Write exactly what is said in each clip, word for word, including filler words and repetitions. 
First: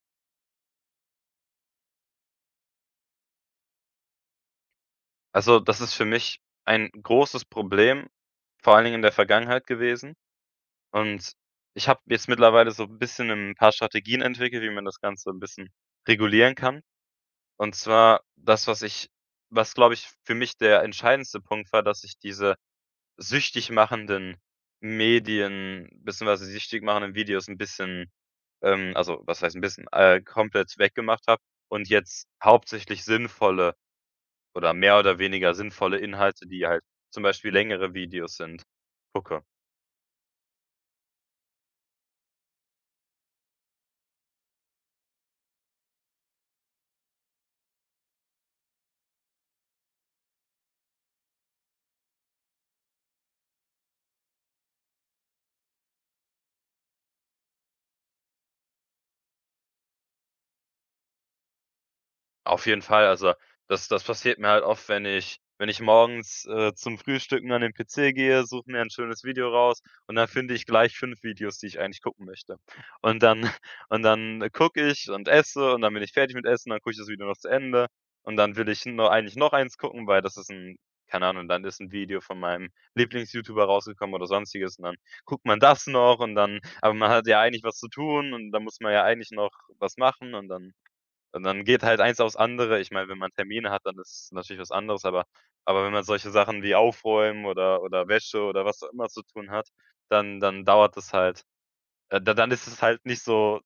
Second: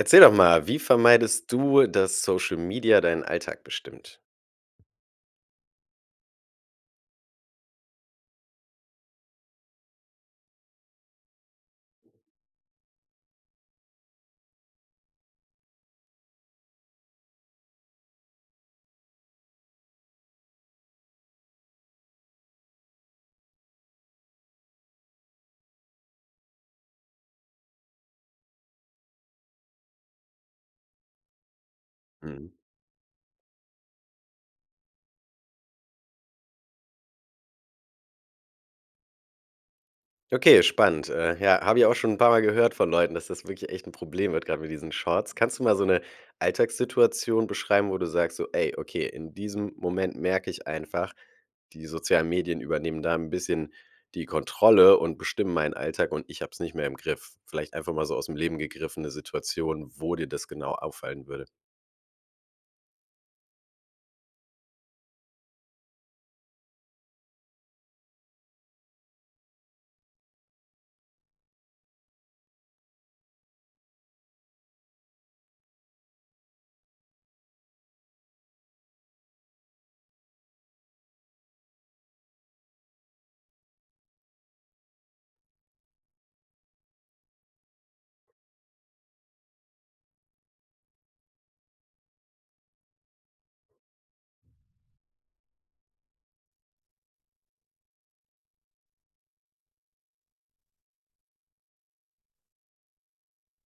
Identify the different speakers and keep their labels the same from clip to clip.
Speaker 1: Erzähl doch mal, wie vermeidest du, dass Social Media deinen Alltag bestimmt?
Speaker 2: Also, das ist für mich ein großes Problem vor allen Dingen in der Vergangenheit gewesen und ich habe jetzt mittlerweile so 'n bisschen 'n paar Strategien entwickelt, wie man das Ganze 'n bisschen regulieren kann. Und zwar, das, was ich was, glaube ich, für mich der entscheidendste Punkt war, dass ich diese süchtig machenden Medien, beziehungsweise süchtig machenden Videos 'n bisschen ähm, also was heißt 'n bisschen äh, komplett weggemacht habe und jetzt
Speaker 1: Mhm.
Speaker 2: hauptsächlich sinnvolle oder mehr oder weniger sinnvolle Inhalte, die halt zum Beispiel längere Videos sind, gucke.
Speaker 1: Okay, spannend. Äh, ja, habe ich auch schon 'n paarmal gehört von Leuten, dass das wirklich echt 'n Problem wird, grad mit diesen Shorts. Kannst du mal so 'ne Alltagssituation beschreiben, wo du sagst, so: „Ey, okay, in diesem Moment merke ich einfach, die sozialen Medien übernehmen da 'n bisschen die Kontrolle und bestimmen meinen Alltag und ich habe es nicht mehr im Griff.“ Vielleicht einfach mal so aus 'm Leben gegriffen 'ne Situation, wo dir das genau auffallen würde.
Speaker 2: Auf jeden Fall, also, das das passiert mir halt oft, wenn ich wenn ich morgens, äh, zum Frühstücken an den PC gehe, suche mir ein schönes Video raus und dann finde ich gleich fünf Videos, die ich eigentlich gucken möchte. Und dann und dann gucke ich und esse und dann bin ich fertig mit Essen und dann gucke ich das Video noch zu Ende und dann will ich n nur eigentlich noch eins gucken, weil das ist 'n keine Ahnung und dann ist 'n Video von meinem Lieblings-YouTuber rausgekommen oder sonstiges und dann guckt man das noch und dann aber man hat ja eigentlich was zu tun und dann muss man ja eigentlich noch was machen und dann und dann geht halt eins auf's andere. Ich meine, wenn man Termine hat, dann ist es natürlich was anderes, aber aber wenn man solche Sachen wie Aufräumen oder oder Wäsche oder was auch immer zu tun hat, dann dann dauert das halt. Äh, d dann ist es halt nicht so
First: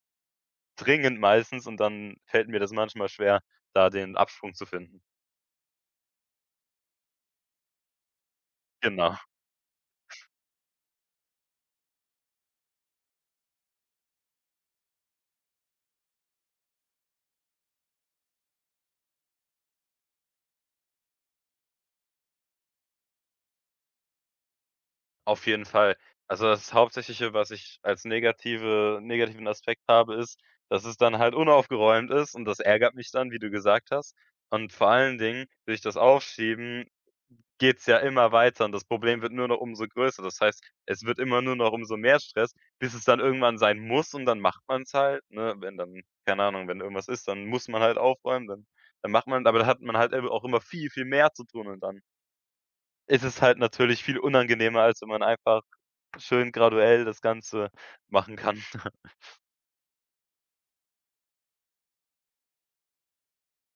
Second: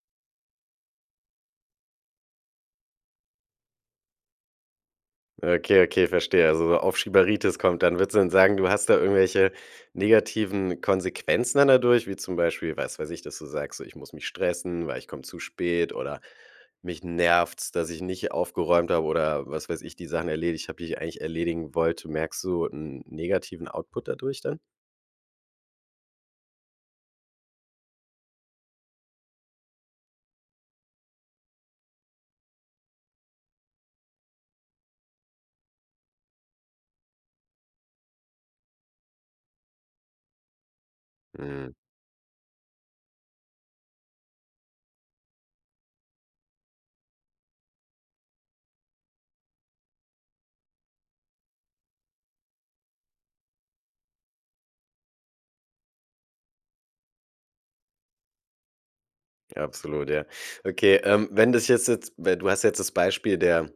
Speaker 2: dringend meistens und dann fällt mir das manchmal schwer, da den Absprung zu finden.
Speaker 1: Okay, okay, verstehe. Also, Aufschieberitis kommt dann. Würdest du denn sagen, du hast da
Speaker 2: Genau.
Speaker 1: irgendwelche negativen Konsequenzen dann dadurch, wie zum Beispiel, was weiß ich, dass du sagst, so ich muss mich stressen, weil ich komme zu spät oder mich nervt es, dass ich nicht aufgeräumt habe oder was weiß ich, die Sachen erledigt habe, die ich eigentlich erledigen wollte. Merkst du 'n negativen Output dadurch dann?
Speaker 2: Auf jeden Fall. Also, das Hauptsächliche, was ich als negative negativen Aspekt habe, ist, dass es dann halt unaufgeräumt ist und das ärgert mich dann, wie du gesagt hast. Und vor allen Dingen, will ich das aufschieben, geht's ja immer weiter und das Problem wird nur noch umso größer. Das heißt, es wird immer nur noch
Speaker 1: Mhm.
Speaker 2: umso mehr Stress, bis es dann irgendwann sein muss und dann macht man's halt, ne? Wenn dann keine Ahnung, wenn irgendwas ist, dann muss man halt aufräumen, dann dann macht man aber dann hat man halt ebe auch immer viel, viel mehr zu tun und dann ist es halt natürlich viel unangenehmer, als wenn man einfach schön graduell das Ganze machen kann.
Speaker 1: Absolut, ja. Okay, ähm, wenn das jetzt ez weil du hast jetzt das Beispiel der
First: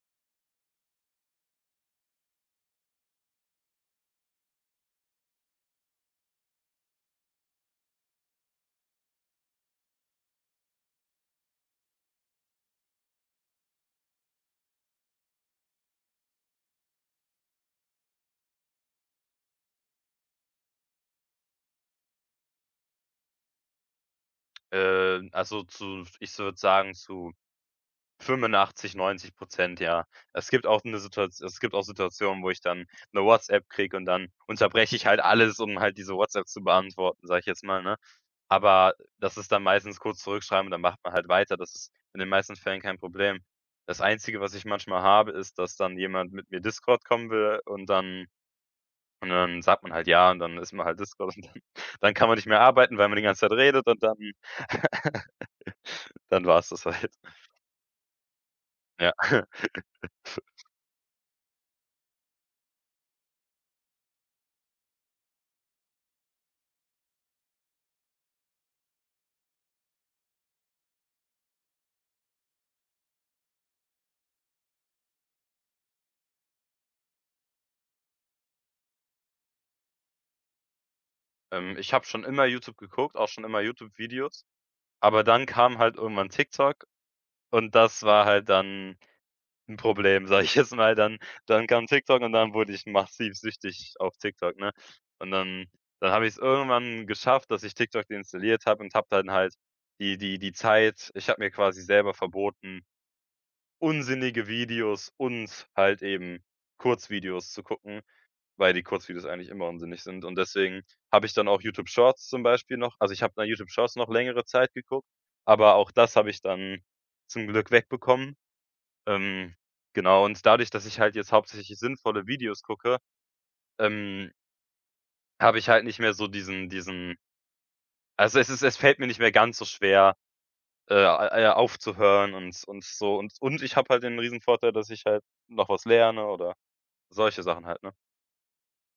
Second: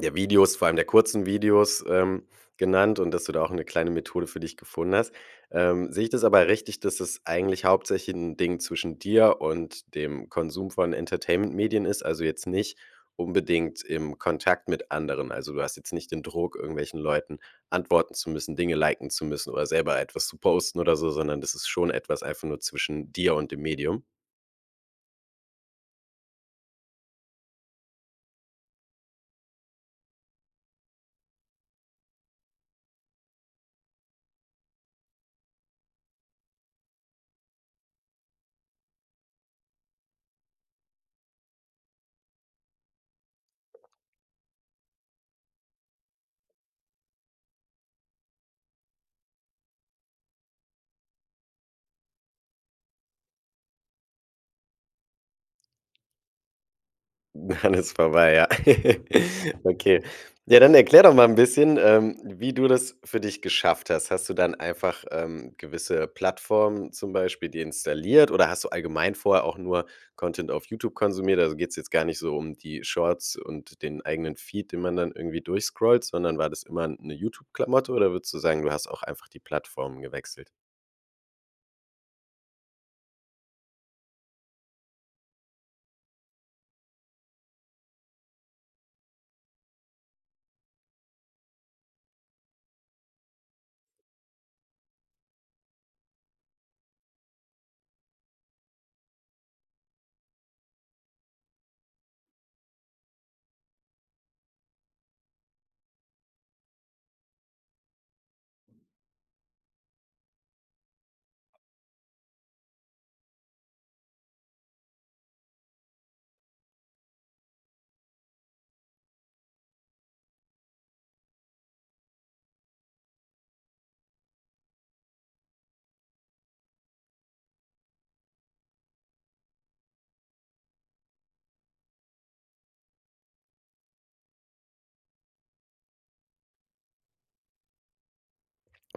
Speaker 1: der Videos, vor allem der kurzen Videos, ähm, genannt und, dass du da auch 'ne kleine Methode für dich gefunden hast. Ähm, sehe ich das aber richtig, dass es eigentlich hauptsächlich 'n Ding zwischen dir und dem Konsum von Entertainment-Medien ist? Also jetzt nicht unbedingt im Kontakt mit anderen. Also, du hast jetzt nicht den Druck, irgendwelchen Leuten antworten zu müssen, Dinge liken zu müssen oder selber etwas zu posten oder so, sondern das ist schon etwas einfach nur zwischen dir und dem Medium?
Speaker 2: Ähm, also zu, f ich s würde sagen, zu fünfundachtzig, neunzig Prozent, ja. Es gibt auch 'ne Situat es gibt auch Situationen, wo ich dann 'ne WhatsApp kriege und dann unterbreche ich halt alles, um halt diese WhatsApp zu beantworten, sage ich jetzt mal, ne? Aber das ist dann meistens kurz zurückschreiben und dann macht man halt weiter. Das ist in den meisten Fällen kein Problem. Das Einzige, was ich manchmal habe, ist, dass dann jemand mit mir Discord kommen will und dann und dann sagt man halt „ja“ und dann ist man halt Discord und dann dann kann man nicht mehr arbeiten, weil man die ganze Zeit redet und dann dann war's das halt.
Speaker 1: Dann ist vorbei, ja.
Speaker 2: Ja.
Speaker 1: Okay. Ja, dann erklär doch mal 'n bisschen, ähm, wie du das für dich geschafft hast. Hast du dann einfach, ähm, gewisse Plattformen zum Beispiel deinstalliert oder hast du allgemein vorher auch nur Content auf YouTube konsumiert? Also, geht's jetzt gar nicht so um die Shorts und den eigenen Feed, den man dann irgendwie durchscrollt, sondern war das immer 'n 'ne YouTube-Klamotte oder würdest du sagen, du hast auch einfach die Plattform gewechselt?
Speaker 2: Ähm, ich habe schon immer YouTube geguckt, auch schon immer YouTube-Videos, aber dann kam halt irgendwann TikTok und das war halt dann 'n Problem, sage ich jetzt mal, dann dann kam TikTok und dann wurde ich massiv süchtig auf TikTok, ne? Und dann dann habe ich's irgendwann geschafft, dass ich TikTok deinstalliert habe und habe dann halt die die die Zeit ich habe mir quasi selber verboten, unsinnige Videos und halt eben Kurzvideos zu gucken, weil die Kurzvideos eigentlich immer unsinnig sind. Und deswegen habe ich dann auch YouTube-Shorts zum Beispiel noch also, ich habe noch YouTube-Shorts noch längere Zeit geguckt, aber auch das habe ich dann zum Glück wegbekommen. Ähm, genau und dadurch, dass ich halt jetzt hauptsächlich sinnvolle Videos gucke, ähm habe ich halt nicht mehr so diesen diesen also, es es es fällt mir nicht mehr ganz so schwer, äh, a ja aufzuhören und und so und und ich habe halt den Riesenvorteil, dass ich halt noch was lerne oder solche Sachen halt, ne?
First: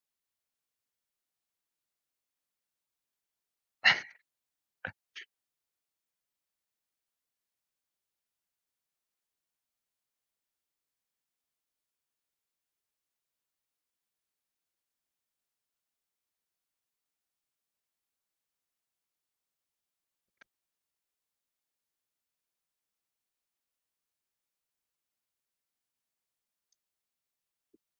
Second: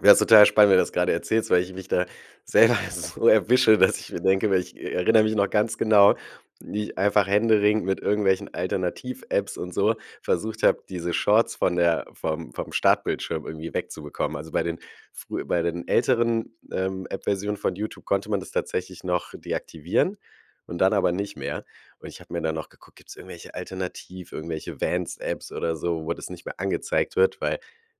Speaker 1: Wär's total spannend, wenn du das gerade erzählst, weil ich mich da selber so erwische, dass ich mir denke weil ich erinnere mich noch ganz genau, wie ich einfach händeringend mit irgendwelchen Alternativ-Apps und so versucht habe, diese Shorts von der vom vom Startbildschirm irgendwie wegzubekommen. Also, bei den frühe bei den älteren, ähm, App-Versionen von YouTube konnte man das tatsächlich noch deaktivieren und dann aber nicht mehr. Und, ich habe mir dann noch geguckt, gibt's irgendwelche Alternativ irgendwelche Vanced-Apps oder so, wo das nicht mehr angezeigt wird, weil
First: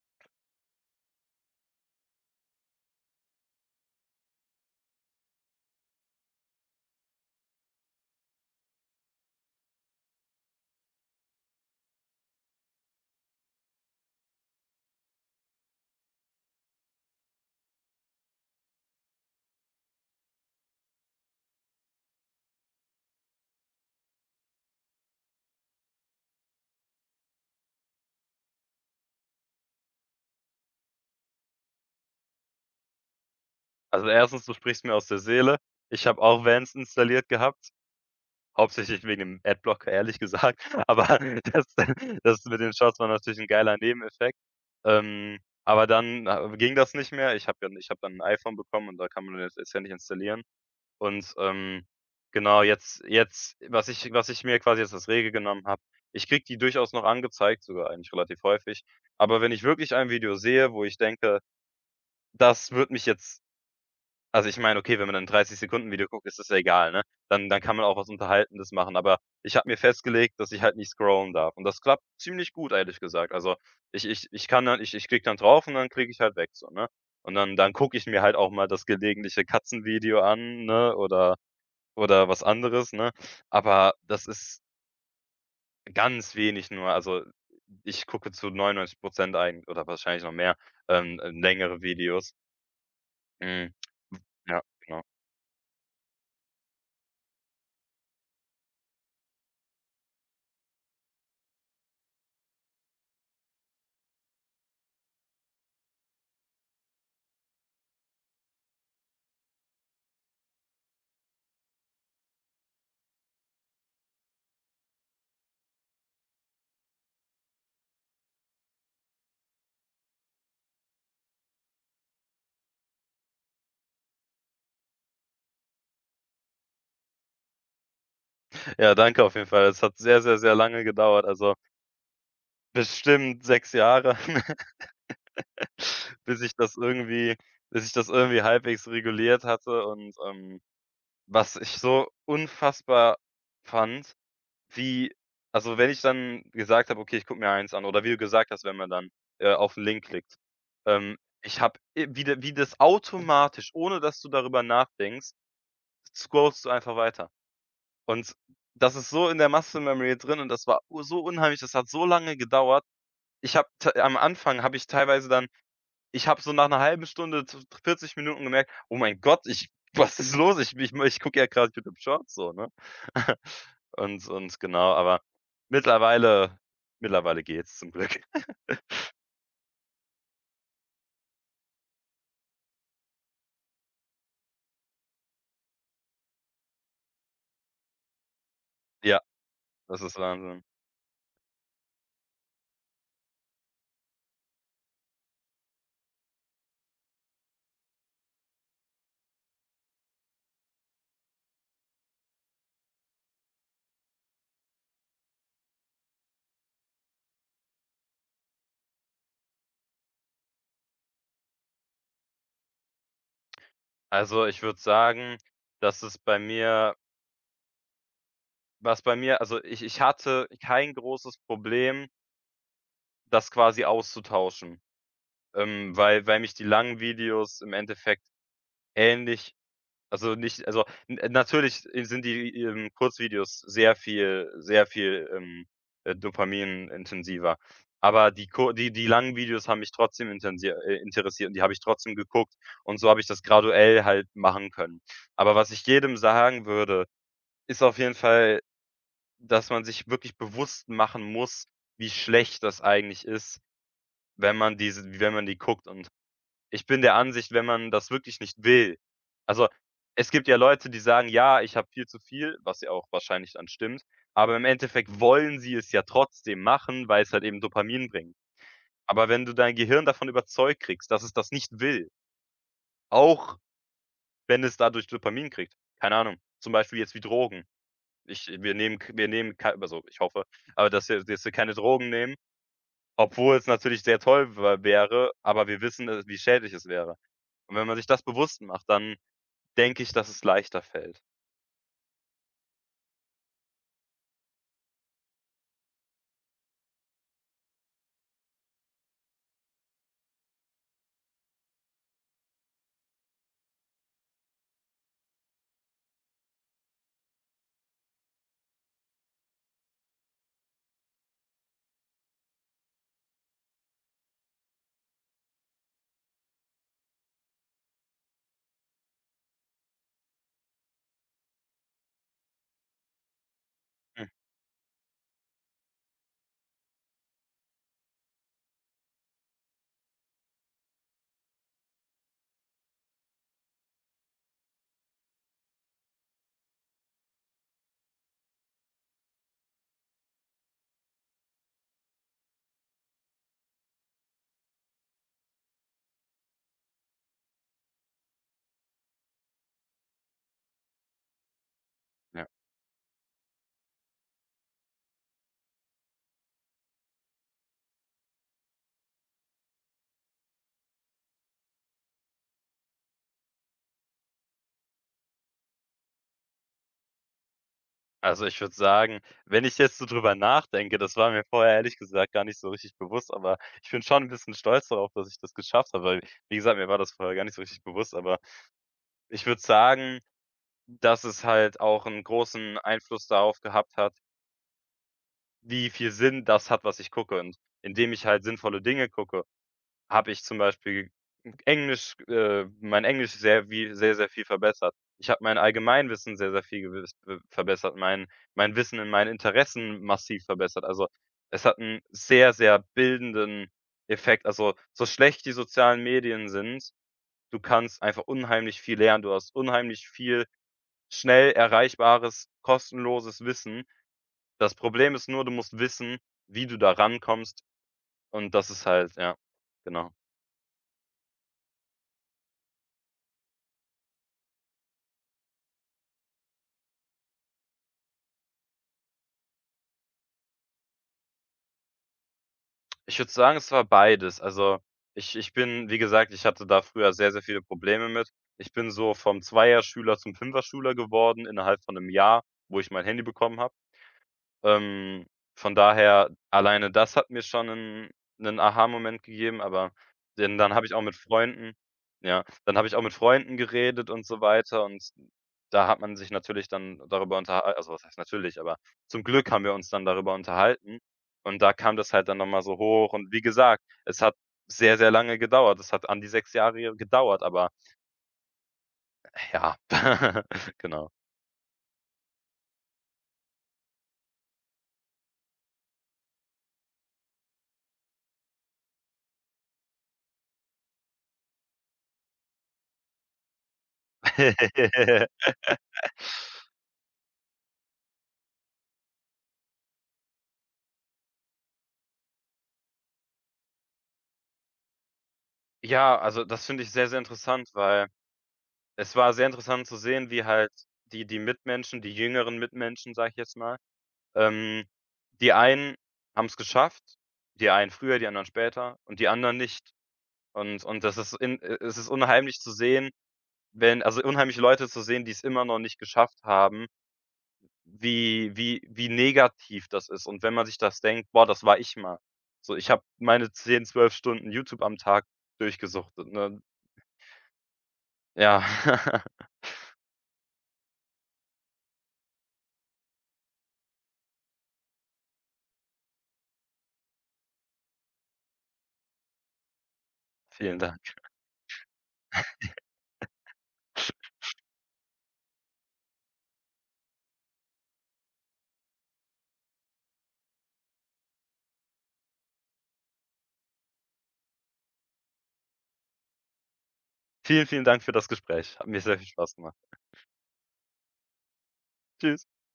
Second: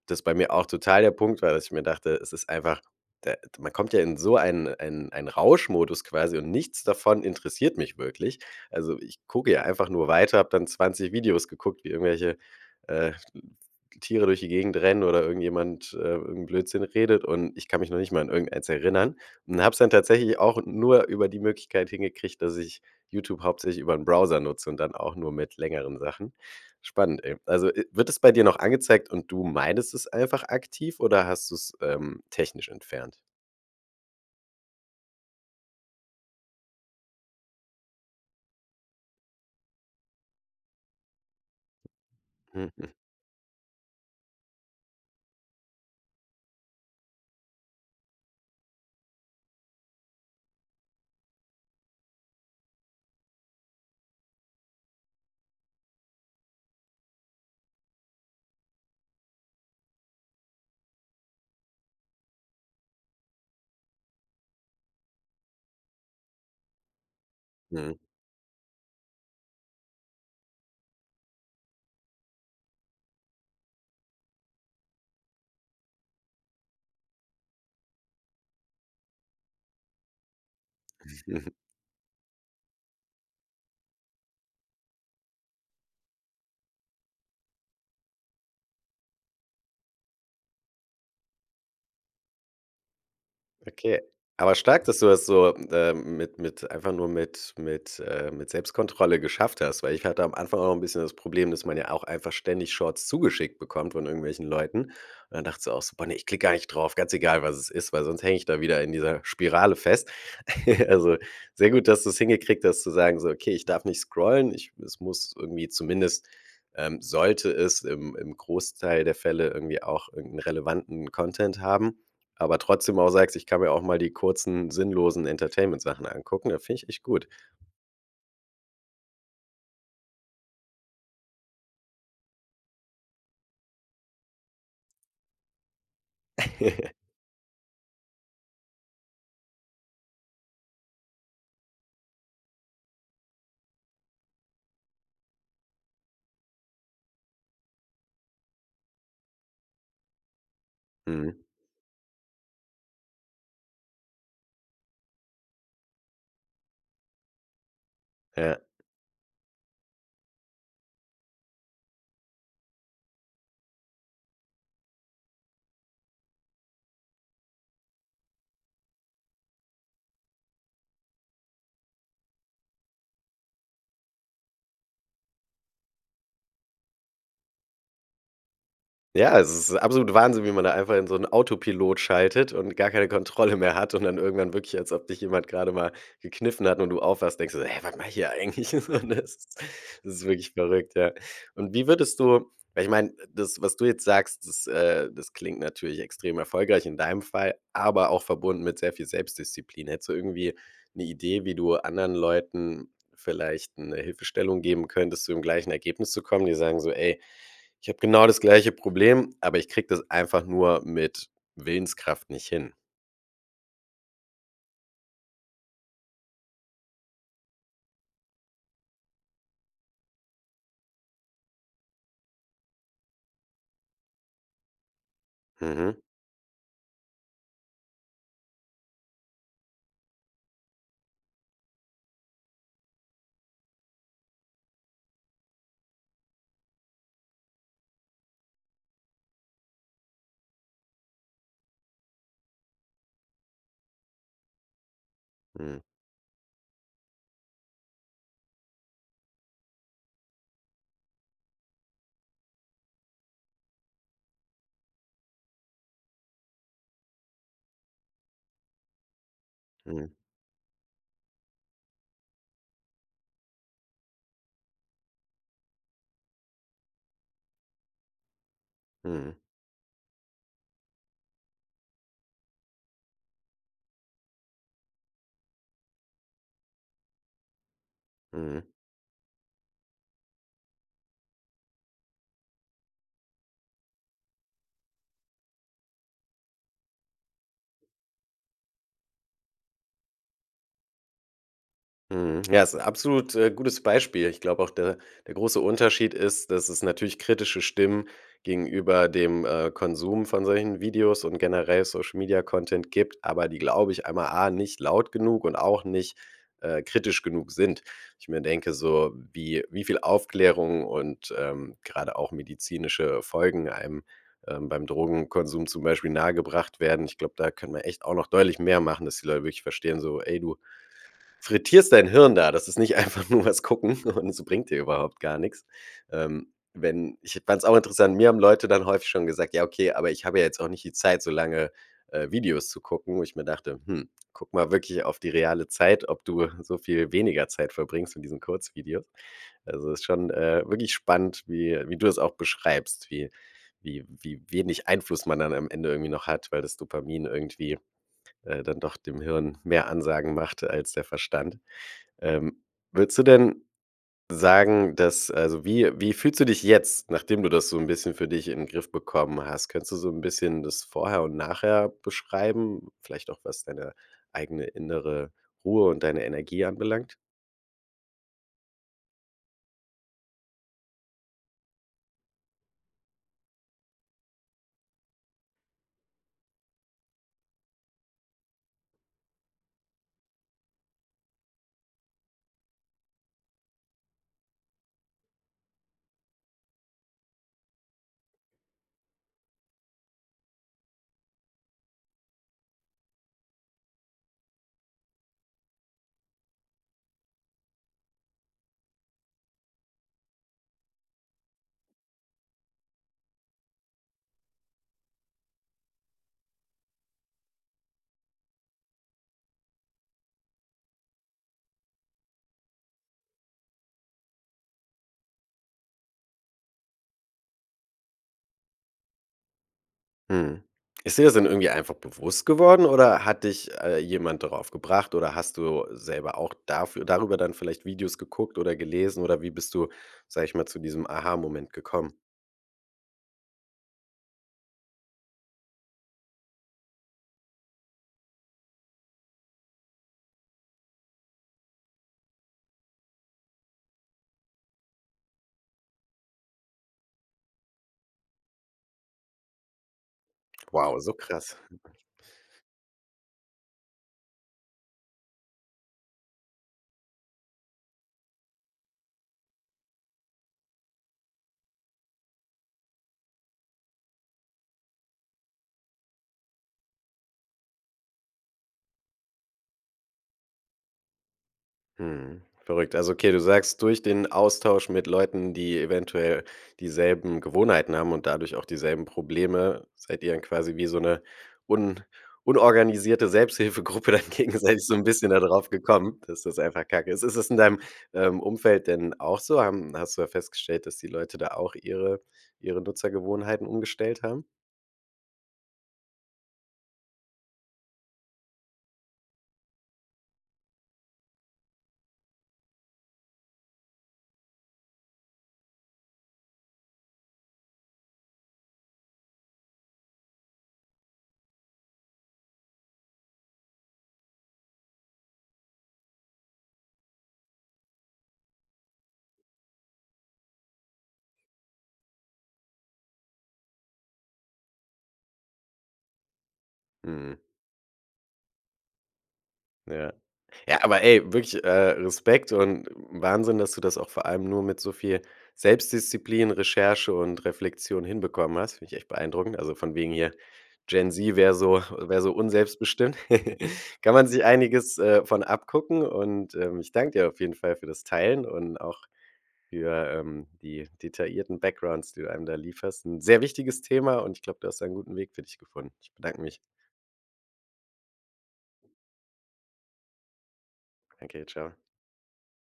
Speaker 1: das bei mir auch total der Punkt war, dass ich mir dachte, es ist einfach da man kommt ja in so einen einen einen Rauschmodus quasi und nichts davon interessiert mich wirklich. Also, ich gucke ja einfach nur weiter, habe dann zwanzig Videos geguckt, wie irgendwelche, äh, Tiere durch die Gegend rennen oder irgendjemand, äh, irgend 'n Blödsinn redet und ich kann mich noch nicht mal an irgendeins erinnern. Und habe es dann tatsächlich auch nur über die Möglichkeit hingekriegt, dass ich YouTube hauptsächlich über 'n Browser nutze und dann auch nur mit längeren Sachen. Spannend, ey. Also, äh, wird das bei dir noch angezeigt und du meidest es einfach aktiv oder hast du's, ähm, technisch entfernt?
Speaker 2: Also, erstens, du sprichst mir aus der Seele. Ich hab auch Vanced installiert gehabt, hauptsächlich wegen dem Adblocker ehrlich gesagt, aber das das mit den
Speaker 1: Mhm.
Speaker 2: Shorts war natürlich 'n geiler Nebeneffekt. Ähm, aber dann, ah, ging das nicht mehr. Ich habe dann ich habe dann 'n iPhone bekommen und da kann man das jetzt ja nicht installieren und, ähm, genau jetzt jetzt, was ich was ich mir quasi als Regel genommen habe ich kriege die durchaus noch angezeigt, sogar eigentlich relativ häufig. Aber wenn ich wirklich ein Video sehe, wo ich denke, das würde mich jetzt also, ich meine, okay, wenn man 'n dreißig Sekunden Video guckt, ist das ja egal, ne? Dann dann kann man auch
Speaker 1: Mhm.
Speaker 2: was Unterhaltendes machen. Aber ich habe mir festgelegt, dass ich halt nicht scrollen darf und das klappt ziemlich gut, ehrlich gesagt. Also, ich ich ich kann dann ich -ich klicke dann drauf und dann klicke ich halt weg so, ne? Und dann dann gucke ich mir halt auch mal das gelegentliche Katzenvideo an, ne? Oder oder was anderes, ne? Aber das ist ganz wenig nur. Also, ich gucke zu neunundneunzig Prozent eig oder wahrscheinlich noch mehr, ähm, längere Videos. Mhm.
Speaker 1: Okay, aber
Speaker 2: Ja,
Speaker 1: stark, dass
Speaker 2: genau.
Speaker 1: du das so, ähm, mit mit einfach nur mit mit, äh mit Selbstkontrolle geschafft hast, weil ich hatte am Anfang auch noch 'n bisschen das Problem, dass man ja auch einfach ständig Shorts zugeschickt bekommt von irgendwelchen Leuten. Und dann dachte so auch: „Super, ne, ich klicke gar nicht drauf, ganz egal, was es ist, weil sonst hänge ich da wieder in dieser Spirale fest.“ Also sehr gut, dass du es hingekriegt hast, zu sagen, so: „Okay, ich darf nicht scrollen. Ich es muss irgendwie zumindest ähm, sollte es im im Großteil der Fälle irgendwie auch irgend 'n relevanten Content haben.“ Aber trotzdem auch sagst: „Ich kann mir auch mal die kurzen sinnlosen Entertainment-Sachen angucken.“ Das find ich echt gut.
Speaker 2: Ja, danke auf jeden Fall. Es hat sehr, sehr, sehr lange gedauert, also bestimmt sechs Jahre, bis ich das irgendwie bis ich das irgendwie halbwegs reguliert hatte und, ähm. Was ich so unfassbar fand, wie also, wenn ich dann gesagt habe: „Okay, ich gucke mir eins an“ oder wie du gesagt hast, wenn man dann, äh, auf 'n Link klickt. Ähm,
Speaker 1: Mhm.
Speaker 2: ich habe, äh, wie das wie das automatisch, ohne dass du darüber nachdenkst, scrollst du einfach weiter. Und
Speaker 1: Ja.
Speaker 2: das ist so in der muscle memory drin und das war u so unheimlich. Das hat so lange gedauert. Ich habe t am Anfang habe ich teilweise dann ich habe so nach 'ner halben Stunde zu vierzig Minuten gemerkt: „Oh mein Gott, ich was ist los? Ich möchte ich gucke ja gerade YouTube-Shorts so“, ne? Und und genau, aber mittlerweile mittlerweile geht's zum Glück.
Speaker 1: Ja, also es ist absolut Wahnsinn, wie man da einfach in so 'n Autopilot schaltet und gar keine Kontrolle mehr hat und dann irgendwann wirklich als ob dich jemand grade mal gekniffen hat und du aufwachst, denkst dir so: „Hä, warte mal hier eigentlich“,
Speaker 2: Ja,
Speaker 1: ne? Das
Speaker 2: das ist
Speaker 1: ist wirklich
Speaker 2: Wahnsinn.
Speaker 1: verrückt, ja. Und wie würdest du weil ich meine, das was was du jetzt sagst, das äh, das klingt natürlich extrem erfolgreich in deinem Fall, aber auch verbunden mit sehr viel Selbstdisziplin. Hättest du irgendwie 'ne Idee, wie du anderen Leuten vielleicht 'ne Hilfestellung geben könntest, zu dem gleichen Ergebnis zu kommen, die sagen so: „Ey, ich habe genau das gleiche Problem, aber ich kriege das einfach nur mit Willenskraft nicht hin.“
Speaker 2: Also, ich würde sagen, dass es bei mir was bei mir also, ich ich hatte kein großes Problem das quasi auszutauschen, ähm,
Speaker 1: Mhm.
Speaker 2: weil weil mich die langen Videos im Endeffekt ähnlich also nicht also n natürlich sind die, ähm, Kurzvideos sehr viel sehr viel, ähm, äh, dopaminintensiver, aber die ku die die langen Videos haben mich trotzdem intensier äh, interessiert und die habe ich trotzdem geguckt und so habe ich das graduell halt machen können. Aber was
Speaker 1: Mhm.
Speaker 2: ich jedem sagen würde, ist auf jeden Fall, dass man sich wirklich bewusst machen muss, wie schlecht das eigentlich ist, wenn man diese wenn man die guckt und ich bin der Ansicht, wenn man das wirklich nicht will also
Speaker 1: Mhm.
Speaker 2: es gibt ja Leute, die sagen: „Ja, ich habe viel zu viel“, was ja auch wahrscheinlich dann stimmt, aber im Endeffekt wollen sie es ja trotzdem machen, weil's halt eben Dopamin bringt. Aber
Speaker 1: Mhm.
Speaker 2: wenn du dein Gehirn davon überzeugt kriegst, dass es das nicht will auch wenn es dadurch Dopamin kriegt, keine Ahnung, zum Beispiel jetzt wie Drogen. Ich
Speaker 1: Mhm.
Speaker 2: wir nehmen k wir nehmen k also, ich hoffe, aber dass wir dass wir keine Drogen nehmen, obwohl es natürlich sehr toll w wäre, aber wir wissen, äh, wie schädlich es wäre. Und wenn man sich das bewusst macht, dann denke ich, dass es leichter fällt.
Speaker 1: Mhm. Ja, ist 'n absolut, äh, gutes Beispiel. Ich glaube auch, de der große Unterschied ist, dass es natürlich kritische Stimmen gegenüber dem, äh, Konsum von solchen Videos und generell Social-Media-Content gibt, aber die, glaube ich, einmal A, nicht laut genug und auch nicht, äh, kritisch genug sind. Wo ich mir denke so, wie wie viel Aufklärung und, ähm, gerade auch medizinische Folgen einem, ähm, beim Drogenkonsum zum Beispiel nahegebracht werden. Ich glaube, da können wir echt auch noch deutlich mehr machen, dass die Leute wirklich verstehen so: „Ey, du frittierst dein Hirn da. Das ist nicht einfach nur was gucken
Speaker 2: Mhm.
Speaker 1: und es bringt dir überhaupt gar nix.“ Ähm, wenn ich fand es auch interessant, mir haben Leute dann häufig schon gesagt: „Ja okay, aber ich habe ja jetzt auch nicht die Zeit, so lange, äh, Videos zu gucken.“ wo ich mir dachte: „Hm, gucke mal wirklich auf die reale Zeit, ob du so viel weniger Zeit verbringst mit diesen Kurzvideos.“ Also, ist schon, äh, wirklich spannend, wie wie du es auch beschreibst, wie wie wie wenig Einfluss man dann am Ende irgendwie noch hat, weil das Dopamin irgendwie, äh, dann doch dem Hirn mehr Ansagen macht als der Verstand.
Speaker 2: Ja.
Speaker 1: Ähm, würdest du denn sagen, dass also, wie wie fühlst du dich jetzt, nachdem du das so 'n bisschen für dich in den Griff bekommen hast, könntest du so 'n bisschen das Vorher und Nachher beschreiben? Vielleicht auch, was deine eigene innere Ruhe und deine Energie anbelangt?
Speaker 2: Also, ich würd sagen, wenn ich jetzt so drüber nachdenke, das war mir vorher ehrlich gesagt gar nicht so richtig bewusst, aber ich bin schon 'n bisschen stolz darauf, dass ich das geschafft habe, weil wie gesagt, mir war das vorher gar nicht so richtig bewusst, aber ich würde sagen, dass es halt auch 'n großen Einfluss darauf gehabt hat wie viel Sinn das hat, was ich gucke. Und, indem ich halt sinnvolle Dinge gucke, habe ich zum Beispiel Englisch, äh, mein Englisch sehr wie sehr, sehr viel verbessert. Ich habe mein Allgemeinwissen sehr, sehr viel gew verbessert, mein mein Wissen in meinen Interessen massiv verbessert. Also, es hat 'n sehr, sehr bildenden Effekt. Also, so schlecht die sozialen Medien sind, du kannst einfach unheimlich viel lernen. Du hast unheimlich viel schnell erreichbares, kostenloses Wissen. Das Problem ist nur, du musst wissen, wie du da rankommst und das ist halt ja, genau.
Speaker 1: Mhm. Ist dir das denn irgendwie einfach bewusst geworden oder hat dich, äh, jemand darauf gebracht oder hast du selber auch dafür darüber dann vielleicht Videos geguckt oder gelesen? Oder wie bist du, sage ich mal, zu diesem Aha-Moment gekommen?
Speaker 2: Ich würde sagen, es war beides. Also, ich ich bin wie gesagt, ich hatte da früher sehr, sehr viele Probleme mit. Ich bin so vom Zweier-Schüler zum Fünfer-Schüler geworden innerhalb von 'nem Jahr, wo ich mein Handy bekommen habe. Ähm, von daher, alleine das hat mir schon 'nen 'nen Aha-Moment gegeben, aber den dann habe ich
Speaker 1: Wow,
Speaker 2: auch
Speaker 1: so
Speaker 2: mit
Speaker 1: krass.
Speaker 2: Freunden ja, dann habe ich auch mit Freunden geredet und so weiter und da hat man sich natürlich dann darüber unterh also, was heißt natürlich, aber zum Glück haben wir uns dann darüber unterhalten und da kam das halt dann noch mal so hoch und wie gesagt, es hat sehr, sehr lange gedauert. Es hat an die sechs Jahre gedauert, aber Ja, genau.
Speaker 1: Mhm. Verrückt. Also, okay, du sagst: „Durch den Austausch mit Leuten, die eventuell dieselben Gewohnheiten haben und dadurch auch dieselben Probleme, seid ihr dann quasi wie so 'ne un unorganisierte Selbsthilfegruppe dagegen, selbst so 'n bisschen da drauf gekommen, dass das einfach kacke ist“. Ist ist das in deinem, ähm, Umfeld denn auch so? Haben hast du da festgestellt, dass die Leute da auch ihre ihre Nutzergewohnheiten umgestellt haben?
Speaker 2: Ja, also das finde ich sehr, sehr interessant, weil es war sehr interessant zu sehen, wie halt die die Mitmenschen, die jüngeren Mitmenschen, sage ich jetzt mal ähm, die einen haben es geschafft. Die einen früher, die anderen später und die anderen nicht. Und und das ist in äh, unheimlich zu sehen, wenn also, unheimlich Leute zu sehen, die es immer noch nicht geschafft haben wie wie wie negativ das ist. Und wenn man sich das denkt: „Boah, das war ich mal.“ So, ich hab meine zehn, zwölf Stunden YouTube am Tag durgesuchtet, ne?
Speaker 1: Mhm.
Speaker 2: Ja.
Speaker 1: Ja. Ja, aber ey, wirklich, äh, Respekt und Wahnsinn, dass du das auch vor allem nur mit so viel Selbstdisziplin, Recherche und Reflexion hinbekommen hast. Finde ich echt beeindruckend. Also, von wegen hier,
Speaker 2: Vielen Dank.
Speaker 1: Gen-Z wäre so wäre so unselbstbestimmt, kann man sich einiges, äh, von abgucken. Und, ähm, ich danke dir auf jeden Fall für das Teilen und auch für, ähm, die detaillierten Backgrounds, die du einem da lieferst. 'N sehr wichtiges Thema und ich glaube, du hast da 'n guten Weg für dich gefunden. Ich bedanke mich.
Speaker 2: Vielen, vielen Dank für das Gespräch. Hat mir sehr viel Spaß gemacht.
Speaker 1: Okay, tschau.
Speaker 2: Tschüss.